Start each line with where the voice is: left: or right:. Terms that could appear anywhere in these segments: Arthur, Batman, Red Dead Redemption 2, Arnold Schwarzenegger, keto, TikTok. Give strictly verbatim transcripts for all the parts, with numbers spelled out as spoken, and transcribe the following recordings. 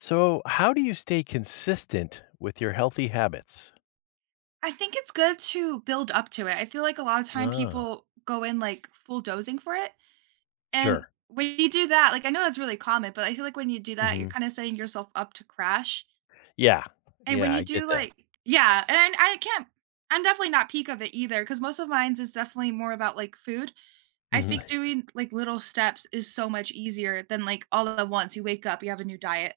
left: So, how do you stay consistent with your healthy habits?
right: I think it's good to build up to it. I feel like a lot of time
left: Ah,
right: people go in like full dozing for it. And
left: sure.
right: when you do that, like, I know that's really common, but I feel like when you do that, you're
left: Mhm.
right: kind of setting yourself up to crash.
left: Yeah.
right: And when
left: Yeah, I
right: you
left: get
right: do
left: that.
right: like, yeah, and I, I can't, I'm definitely not peak of it either because most of mine's is definitely more about like food. I
left: Mhm.
right: think doing like little steps is so much easier than like all at once. You wake up, you have a new diet.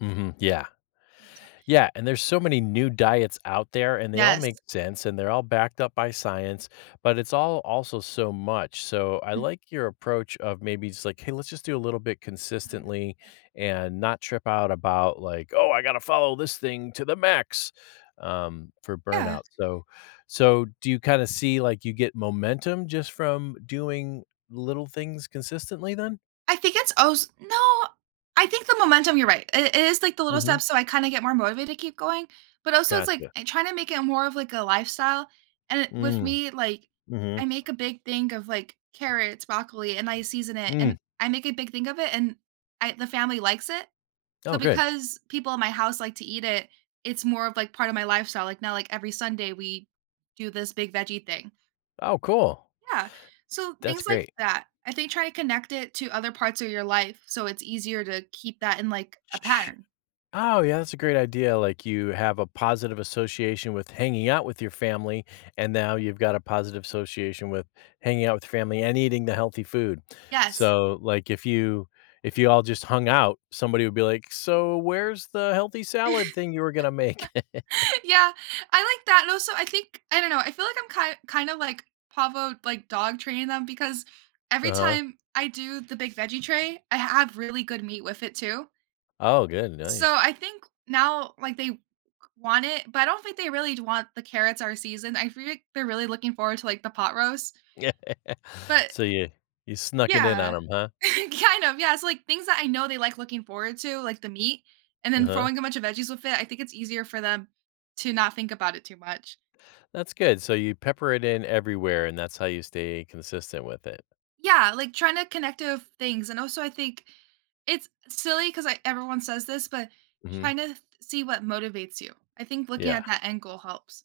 left: Mhm. Yeah.
right: one hundred percent.
left: Yeah, and there's so many new diets out there and they all
right: Yes.
left: make sense and they're all backed up by science, but it's all also so much. So I
right: one hundred percent.
left: like your approach of maybe just like, hey, let's just do a little bit consistently
right: Yeah.
left: and not trip out about like, oh, I got to follow this thing to the max um for
right: Yeah.
left: burnout. So so do you kind of see like you get momentum just from doing little things consistently then?
right: I think it's als no, I think the momentum you're right. It it is, like, the little
left: Mhm.
right: steps, so I kinda get more motivated to keep going, but also it's, like,
left: Gotcha.
right: I trying to make it more of, like, a lifestyle, and it- with
left: Mm.
right: me, like,
left: Mhm.
right: I make a big thing of, like, carrots, broccoli, and I season it,
left: Mm.
right: and I make a big thing of it, and I the family likes it, so
left: Oh, good.
right: because people in my house like to eat it, it's more of, like, part of my lifestyle, like, now, like, every Sunday, we do this big veggie thing.
left: Oh, cool.
right: Yeah. So
left: That's
right: things like
left: great.
right: that. I think try to connect it to other parts of your life so it's easier to keep that in like a
left: Sh
right: pattern.
left: Oh, yeah, that's a great idea, like, you have a positive association with hanging out with your family, and now you've got a positive association with hanging out with your family and eating the healthy food.
right: Yes.
left: So, like, if you if you all just hung out, somebody would be like, "So where's the healthy salad thing you were gonna make?"
right: yeah. I like that. And also I think I don't know, I feel like I'm kind kind of like Pavo like dog training them because every
left: Uh-huh.
right: time I do the big veggie tray, I have really good meat with it too.
left: Oh, good,
right: So
left: nice.
right: I think now like they want it, but I don't think they really want the carrots are seasoned. I feel like they're really looking forward to like the pot roast.
left: Yeah.
right: But
left: So you you snuck it in on
right: yeah.
left: them, huh?
right: Kind of, yeah, so like, things that I know they like looking forward to, like the meat, and then
left: Uh-huh.
right: throwing a bunch of veggies with it, I think it's easier for them to not think about it too much.
left: That's good, so you pepper it in everywhere, and that's how you stay consistent with it.
right: Yeah, like, trying to connect to things, and also I think it's silly because I everyone says this, but
left: Mhm.
right: trying to th- see what motivates you. I think looking
left: Yeah.
right: at that end goal helps.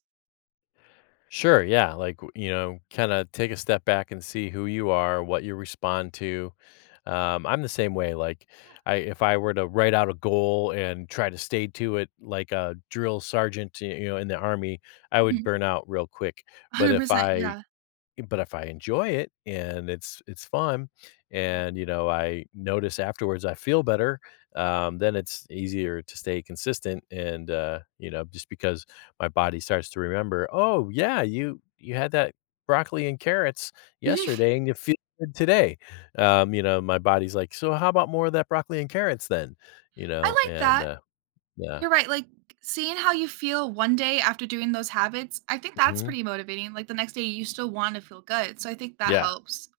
left: Sure, yeah, like, w you know, kinda take a step back and see who you are, what you respond to. Um, I'm the same way, like, I if I were to write out a goal and try to stay to it like a drill sergeant, y you know, in the army, I
right: Yeah. Mhm.
left: would burn out real quick, but if
right: one hundred percent,
left: I
right: yeah.
left: but if I enjoy it and it's it's fun
right: Mhm.
left: and, you know, I notice afterwards I feel better, um, then it's easier to stay consistent and, uh, you know, just because my body starts to remember, "Oh, yeah, you you had that broccoli and carrots yesterday and you feel good today." Um, you know, my body's like, "So how about more of that broccoli and carrots then?" You know,
right: I like
left: and,
right: that.
left: uh, yeah.
right: You're right, like, seeing how you feel one day after doing those habits, I think that's
left: Mhm.
right: pretty motivating, like, the next day you still wanna feel good, so I think that
left: Yeah.
right: helps.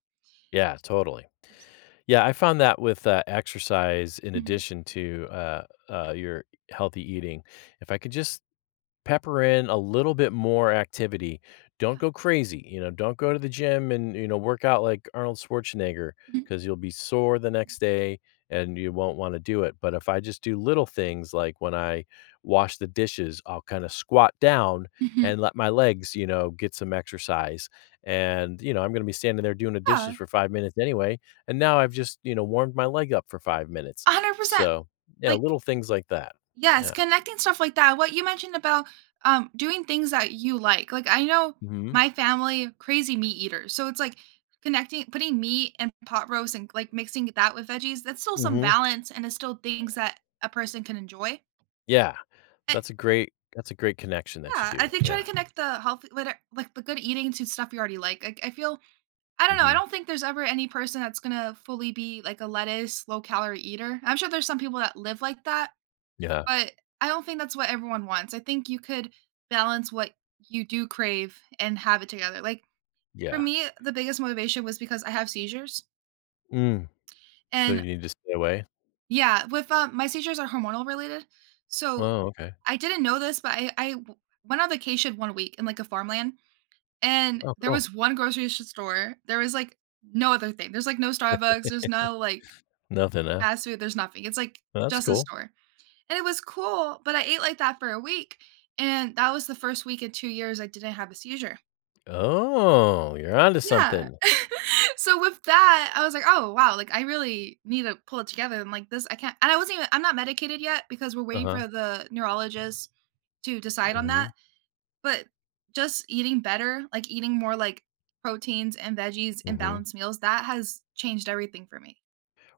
left: Yeah, totally.
right: one hundred percent.
left: Yeah, I found that with, uh, exercise in
right: Mhm.
left: addition to, uh, uh, your healthy eating. If I could just pepper in a little bit more activity. Don't
right: Yeah.
left: go crazy, you know, don't go to the gym and, you know, work out like Arnold Schwarzenegger
right: Mhm.
left: because you'll be sore the next day and you won't want to do it. But if I just do little things like when I wash the dishes, I'll kind of squat down
right: Mhm.
left: and let my legs, you know, get some exercise. And, you know, I'm going to be standing there doing the dishes
right: Yeah,
left: for five minutes anyway. And now I've just, you know, warmed my leg up for five minutes.
right: one hundred percent.
left: So, yeah,
right: Like
left: little things like that.
right: yes,
left: Yeah.
right: connecting stuff like that, what you mentioned about, um, doing things that you like, like, I know
left: Hmm.
right: my family, crazy meat eaters, so it's like connecting putting meat and pot roast and, like, mixing that with veggies, that's still some
left: Hmm.
right: balance and it's still things that a person can enjoy.
left: Yeah.
right: eh,
left: That's a great that's a great connection that you
right: Yeah, I
left: do.
right: think try
left: Yeah.
right: to connect the healthy, what are- like the good eating to stuff you already like. Like I feel, I don't know. I
left: Mhm.
right: don't think there's ever any person that's gonna fully be like a lettuce, low calorie eater. I'm sure there's some people that live like that,
left: Yeah.
right: but I don't think that's what everyone wants. I think you could balance what you do crave and have it together. Like for
left: Yeah.
right: me, the biggest motivation was because I have seizures,
left: Mm. So
right: and
left: you need to stay away?
right: yeah, with uh, my seizures are hormonal related, so
left: Oh, okay.
right: I didn't know this, but I I w- went on vacation one week in like a farmland. And
left: Oh,
right: there
left: cool.
right: was one grocery sh store. There was, like, no other thing. There's, like, no Starbucks, there's no, like,
left: Nothing, huh?
right: fast food, there's nothing. It's, like,
left: Well, that's
right: just a
left: cool.
right: store. And it was cool, but I ate like that for a week, and that was the first week in two years I didn't have a seizure.
left: Oh, you're onto
right: Yeah.
left: something.
right: So with that, I was like, "Oh, wow, like, I really need to pull it together and, like, this I can't." And I wasn't even I'm not medicated yet because we're waiting
left: Uh-huh.
right: for the neurologist to decide on
left: Mhm.
right: that. But just eating better, like eating more like proteins and veggies and
left: Mhm.
right: balanced meals, that has changed everything for me.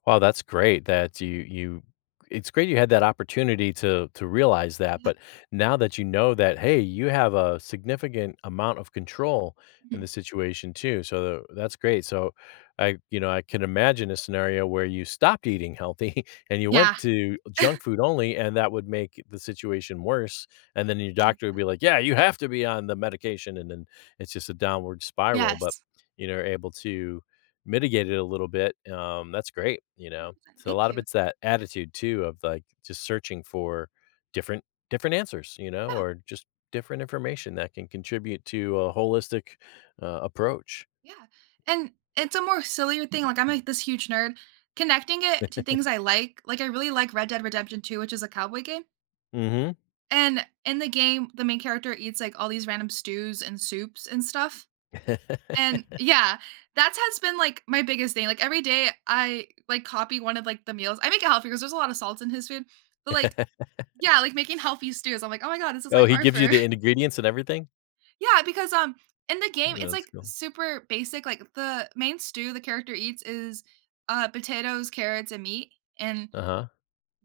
left: Wow, that's great that you you it's great you had that opportunity to to realize that,
right: Yeah.
left: but now that you know that, hey, you have a significant amount of control in
right: Mhm.
left: the situation too. So tha- that's great. So I you know, I can imagine a scenario where you stopped eating healthy and you went
right: Yeah,
left: to junk food only and that would make the situation worse and then your doctor would be
right: one hundred percent.
left: like, "Yeah, you have to be on the medication." And then it's just a downward spiral, but
right: Yes,
left: you know, able to mitigate it a little bit, um, that's great, you know?
right: one hundred percent.
left: So a
right: Thank
left: lot of
right: you.
left: it's that attitude too of, like, just searching for different different answers, you know,
right: Yeah,
left: or just different information that can contribute to a holistic, uh, approach.
right: yeah. And it's a more sillier thing, like I'm like this huge nerd. Connecting it to things I like, like I really like Red Dead Redemption two, which is a cowboy game.
left: Mhm.
right: And in the game, the main character eats like all these random stews and soups and stuff. And yeah, that has been, like, my biggest thing, like, every day I, like, copy one of, like, the meals I make it healthy because there's a lot of salt in his food, but, like yeah, like, making healthy stews, I'm like, "Oh my God, this is
left: Oh,
right: like
left: he gives you
right: Arthur."
left: the ingredients and everything?
right: Yeah, because, um, in the game,
left: No,
right: it's,
left: that's
right: like,
left: cool.
right: super basic, like, the main stew the character eats is, uh, potatoes, carrots, and meat, and
left: Uh-huh.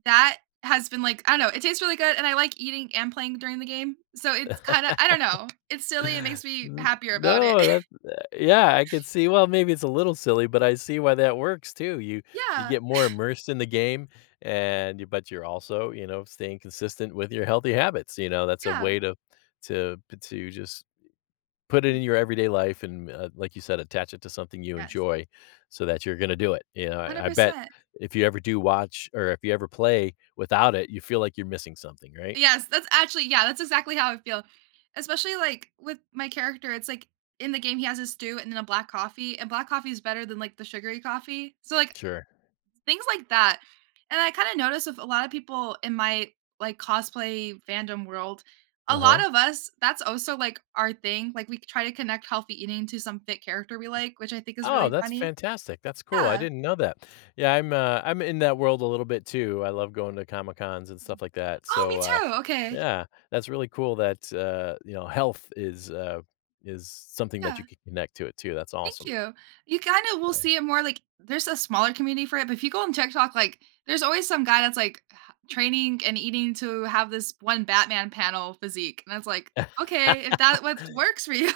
right: that has been, like I don't know, it tastes really good, and I like eating and playing during the game, so it's kinda I don't know, it's silly, it makes me
left: N
right: happier about it.
left: no, that uh, yeah, I could see, well, maybe it's a little silly, but I see why that works too. You you
right: Yeah,
left: get more immersed in the game and you but you're also, you know, staying consistent with your healthy habits, you know, that's a
right: yeah.
left: way to to p to just
right: Thank
left: put it
right: you.
left: in your everyday life and, uh, like you said, attach it to something you
right: Yes.
left: enjoy so that you're gonna do it, you know, I I bet
right: one hundred percent.
left: if you ever do watch or if you ever play without it, you feel like you're missing something, right?
right: Yes, that's actually yeah, that's exactly how I feel. Especially, like, with my character, it's like in the game, he has a stew and then a black coffee, and black coffee is better than, like, the sugary coffee. So, like,
left: Sure.
right: things like that. And I kinda notice with a lot of people in my, like, cosplay fandom world, a
left: Uh-huh.
right: lot of us, that's also, like, our thing. Like, we try to connect healthy eating to some fit character we like, which I think is
left: Oh,
right: really
left: that's
right: funny.
left: fantastic. That's cool. I
right: Yeah.
left: didn't know that. Yeah, I'm, uh, I'm in that world a little bit too. I love going to Comic Cons and stuff like that.
right: Oh, me
left: So, uh,
right: too. Okay.
left: yeah, that's really cool that, uh, you know, health is, uh, is something that you
right: Yeah.
left: can connect to it too. That's
right: Thank
left: awesome.
right: you. You kind of will see it more like there's a smaller community for it, but if you go on TikTok, like there's always some guy that's like h- training and eating to have this one Batman panel physique, and that's like, okay, if that what works for you,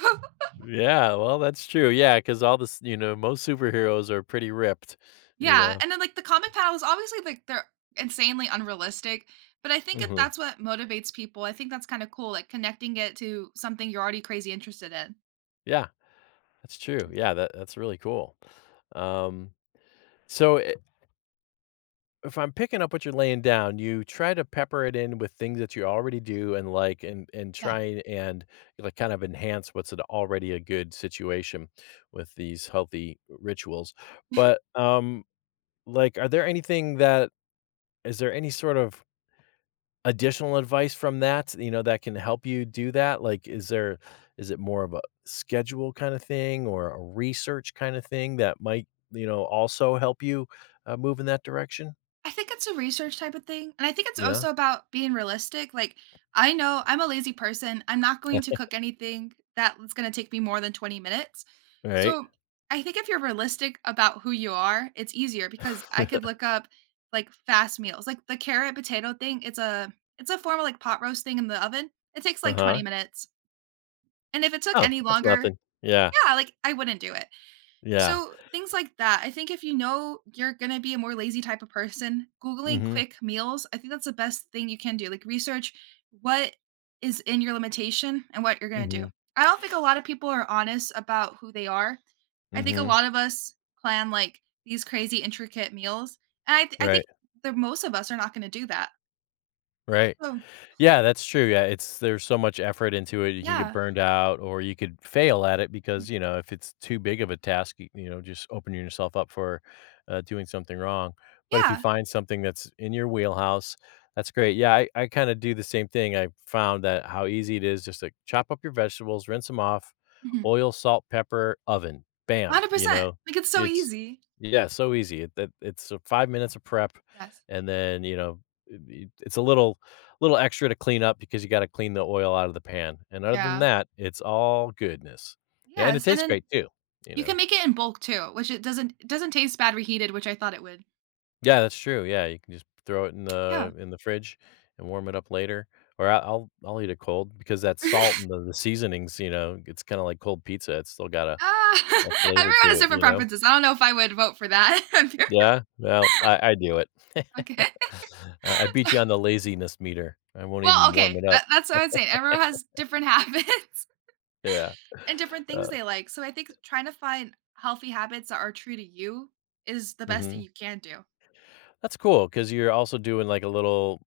left: Yeah, well, that's true. Yeah, because all this, you know, most superheroes are pretty ripped, you
right: yeah.
left: know.
right: And then like the comic panels, obviously like they're insanely unrealistic, but I think that
left: Hmm.
right: that's what motivates people. I think that's kind of cool, like connecting it to something you're already crazy interested in.
left: Yeah, that's true. Yeah, that that's really cool. Um, so, eh, if I'm picking up what you're laying down, you try to pepper it in with things that you already do and like and and
right: Yeah.
left: try and like kind of enhance what's an already a good situation with these healthy rituals. But um like are there anything that is there any sort of additional advice from that, you know, that can help you do that? Like is there is it more of a schedule kind of thing or a research kind of thing that might, you know, also help you uh, move in that direction?
right: I think it's a research type of thing. And I think it's
left: Yeah.
right: also about being realistic. Like, I know I'm a lazy person. I'm not going to cook anything that's going to take me more than twenty minutes.
left: Right.
right: So I think if you're realistic about who you are, it's easier because I could look up like fast meals, like the carrot potato thing. It's a it's a form of like pot roast thing in the oven. It takes like twenty
left: Uh-huh.
right: minutes. And if it took
left: Oh,
right: any
left: that's
right: longer,
left: nothing. Yeah,
right: yeah, like I wouldn't do it.
left: yeah.
right: So things like that. I think if you know you're gonna be a more lazy type of person,
left: Mm.
right: googling
left: Mhm.
right: quick meals, I think that's the best thing you can do. Like research what is in your limitation and what you're
left: Mm.
right: gonna do.
left: Mhm.
right: I don't think a lot of people are honest about who they are.
left: Mm.
right: I think a
left: Mhm.
right: lot of us plan like these crazy intricate meals, and I th- I
left: Right,
right: think the most of us are not gonna do that.
left: right.
right: So pl-
left: Yeah, that's true, yeah, it's there's so much effort into it, you can get
right: yeah,
left: burned out, or you could fail at it
right: Mhm.
left: because, you know, if it's too big of a task, y you know, just opening yourself up for, uh, doing something wrong, but if you
right: yeah,
left: find something that's in your wheelhouse, that's great, yeah, I I kinda do the same thing, I found that how easy it is just to chop up your vegetables, rinse them off,
right: Mhm.
left: oil, salt, pepper, oven, bam, you
right: one hundred percent.
left: know?
right: Like it's so
left: It's
right: easy.
left: Yeah, so easy, it that it's, uh, five minutes of prep,
right: Yes.
left: and then, you know, it it it's a little little extra to clean up because you gotta clean the oil out of the pan, and other than
right: Yeah.
left: that, it's all goodness. Yeah, and it
right: Yes, and
left: tastes
right: then
left: great too, you
right: you
left: know?
right: can make it in bulk too, which it doesn't it doesn't taste bad reheated, which I thought it would.
left: Yeah, that's true, yeah, you can just throw it in
right: Yeah.
left: the in the fridge and warm it up later, or I I'll I'll eat it cold because that salt and the the seasonings, you know, it's kinda like cold pizza, it's still got a
right: Ah,
left: a flavor to
right: everyone has
left: it,
right: different
left: you know?
right: preferences. I don't know if I would vote for that. If you're
left: Yeah, well, I I do it.
right: okay.
left: I I beat you on the laziness meter, I won't
right: Well,
left: even warm
right: okay,
left: it up.
right: that that's what I'm saying. Everyone has different habits
left: Yeah,
right: and different things
left: uh,
right: they like. So I think trying to find healthy habits that are true to you is the best thing
left: mhm.
right: you can do.
left: That's cool because 'cause you're also doing, like, a little,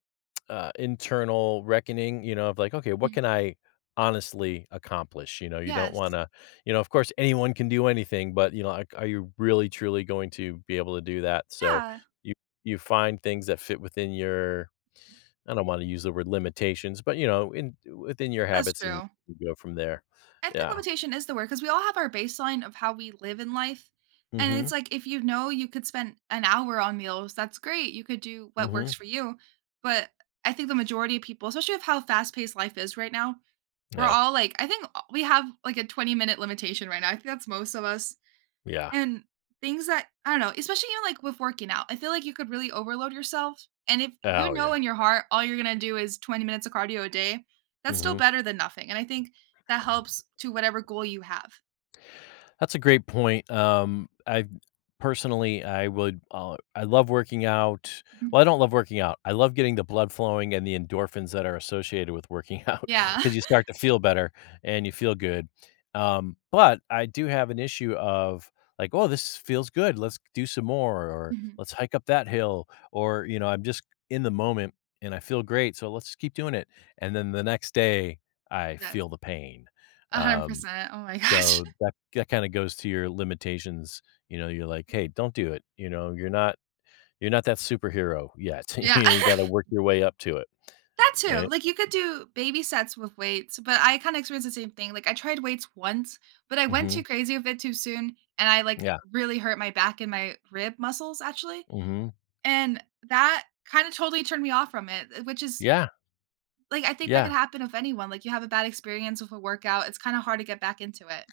left: uh, internal reckoning, you know, of like, "Okay, what
right: Mhm.
left: can I honestly accomplish?" You know, you don't
right: Yes.
left: wanna you know, of course, anyone can do anything, but, you know, like, are you really truly going to be able to do that? So,
right: Yeah,
left: you you find things that fit within your I don't wanna use the word limitations, but, you know, in within your
right: that's
left: habits and
right: true.
left: you go from there.
right: I think
left: Yeah.
right: limitation is the word because we all have our baseline of how we live in life. And it's
left: Mhm,
right: like if you know you could spend an hour on meals, that's great. You could do what
left: mhm.
right: works for you. But I think the majority of people, especially of how fast paced life is right now, we're
left: Yeah,
right: all like, I think we have like a twenty minute limitation right now. I think that's most of us.
left: yeah.
right: And things that I don't know, especially even like with working out, I feel like you could really overload yourself. And if you
left: Oh,
right: know
left: yeah.
right: in your heart all you're gonna do is twenty minutes of cardio a day, that's still
left: Mhm.
right: better than nothing. And I think that helps to whatever goal you have.
left: That's a great point. Um, I personally, I would, uh, I love working out.
right: Mhm.
left: Well, I don't love working out. I love getting the blood flowing and the endorphins that are associated with working out
right: Yeah.
left: because you start to feel better and you feel good. Um, but I do have an issue of like, oh, this feels good. Let's do some more, or
right: Mhm.
left: let's hike up that hill, or you know, I'm just in the moment and I feel great, so let's keep doing it. And then the next day, I
right: Yes.
left: feel the pain. Um,
right: one hundred percent. Oh my gosh.
left: so that that kinda goes to your limitations, you know, you're like, "Hey,
right: Mhm.
left: don't do it," you know, you're not you're not that superhero yet,
right: Yeah.
left: you know, you gotta work your way up to it,
right: that too.
left: right?
right: Like you could do baby sets with weights, but I kind of experienced the same thing. Like I tried weights once, but I went
left: Mhm.
right: too crazy with it too soon and I like
left: Yeah.
right: really hurt my back and my rib muscles actually.
left: Mhm.
right: And that kinda totally turned me off from it, eh, which is
left: Yeah,
right: like, I think that
left: yeah.
right: could happen with anyone, like, you have a bad experience with a workout, it's kinda hard to get back into it.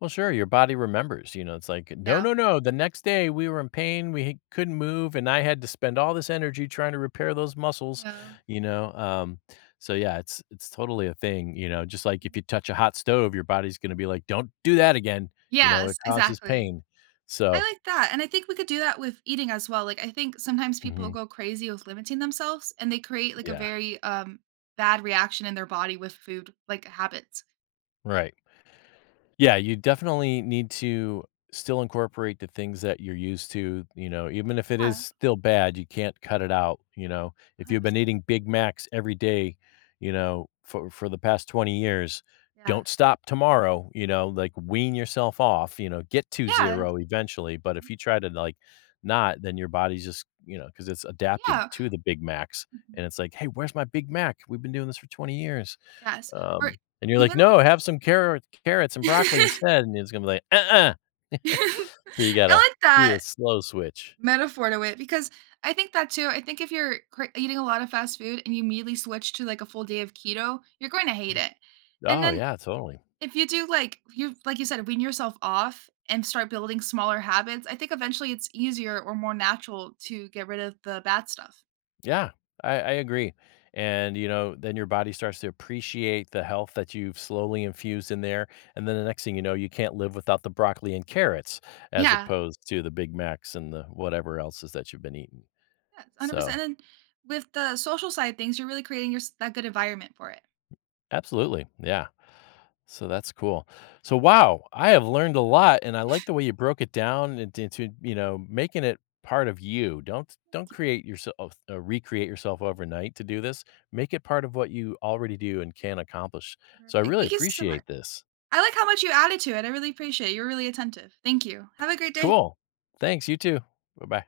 left: Well, sure, your body remembers, you know, it's like, "No,
right: Yeah,
left: no, no, the next day we were in pain, we couldn't move, and I had to spend all this energy trying to repair those muscles,"
right: yeah.
left: you know, um, so yeah, it's it's totally a thing, you know, just like if
right: Mhm.
left: you touch a hot stove, your body's gonna be like, "Don't do that again," you know, it
right: Yes,
left: causes
right: exactly.
left: pain,
right: I
left: so
right: like that, and I think we could do that with eating as well, like, I think sometimes people
left: mhm,
right: go crazy with limiting themselves, and they create, like, a
left: yeah,
right: very, um, bad reaction in their body with food, like, habits.
left: right. Yeah, you definitely need to still incorporate the things that you're used to, you know, even if it is
right: Yeah,
left: still bad, you can't cut it out, you know. If you've been
right: one hundred percent.
left: eating Big Macs every day, you know, for for the past twenty years,
right: Yeah.
left: don't stop tomorrow, you know, like wean yourself off, you know, get to
right: Yeah,
left: zero eventually, but if you try to like not, then your body's just, you know, because it's adapted
right: yeah.
left: to the Big Macs
right: Mhm.
left: and it's like, "Hey, where's my Big Mac? We've been doing this for twenty years."
right: Yes, or
left: Um, and you're like,
right: even
left: "No, have some carrot carrots and broccoli instead," and it's gonna be like, "Uh-uh."
right: I
left: So you gotta
right: like
left: do the
right: that.
left: slow switch.
right: Metaphor to it because I think that too. I think if you're cra- eating a lot of fast food and you immediately switch to like a full day of keto, you're going to hate it. And
left: Oh,
right: then
left: yeah, totally.
right: if you do like you like you said, wean yourself off and start building smaller habits, I think eventually it's easier or more natural to get rid of the bad stuff.
left: Yeah, I I agree. And, you know, then your body starts to appreciate the health that you've slowly infused in there, and then the next thing you know, you can't live without the broccoli and carrots as
right: Yeah,
left: opposed to the Big Macs and the whatever else is that you've been eating.
right: yeah,
left: So,
right: one hundred percent. And then with the social side things, you're really creating your s- that good environment for it.
left: absolutely, yeah. So that's cool. So wow, I have learned a lot, and I like the way you broke it down int into, you know, making it part of you. Don't don't
right: Thank you.
left: create yourself, uh, recreate yourself overnight to do this. Make it part of what you already do and can accomplish. So I
right: Perfect.
left: really
right: Thank you so much.
left: appreciate this.
right: I like how much you added to it. I really appreciate it. You're really attentive. Thank you. Have a great day.
left: Cool. Thanks. You too. Bye bye.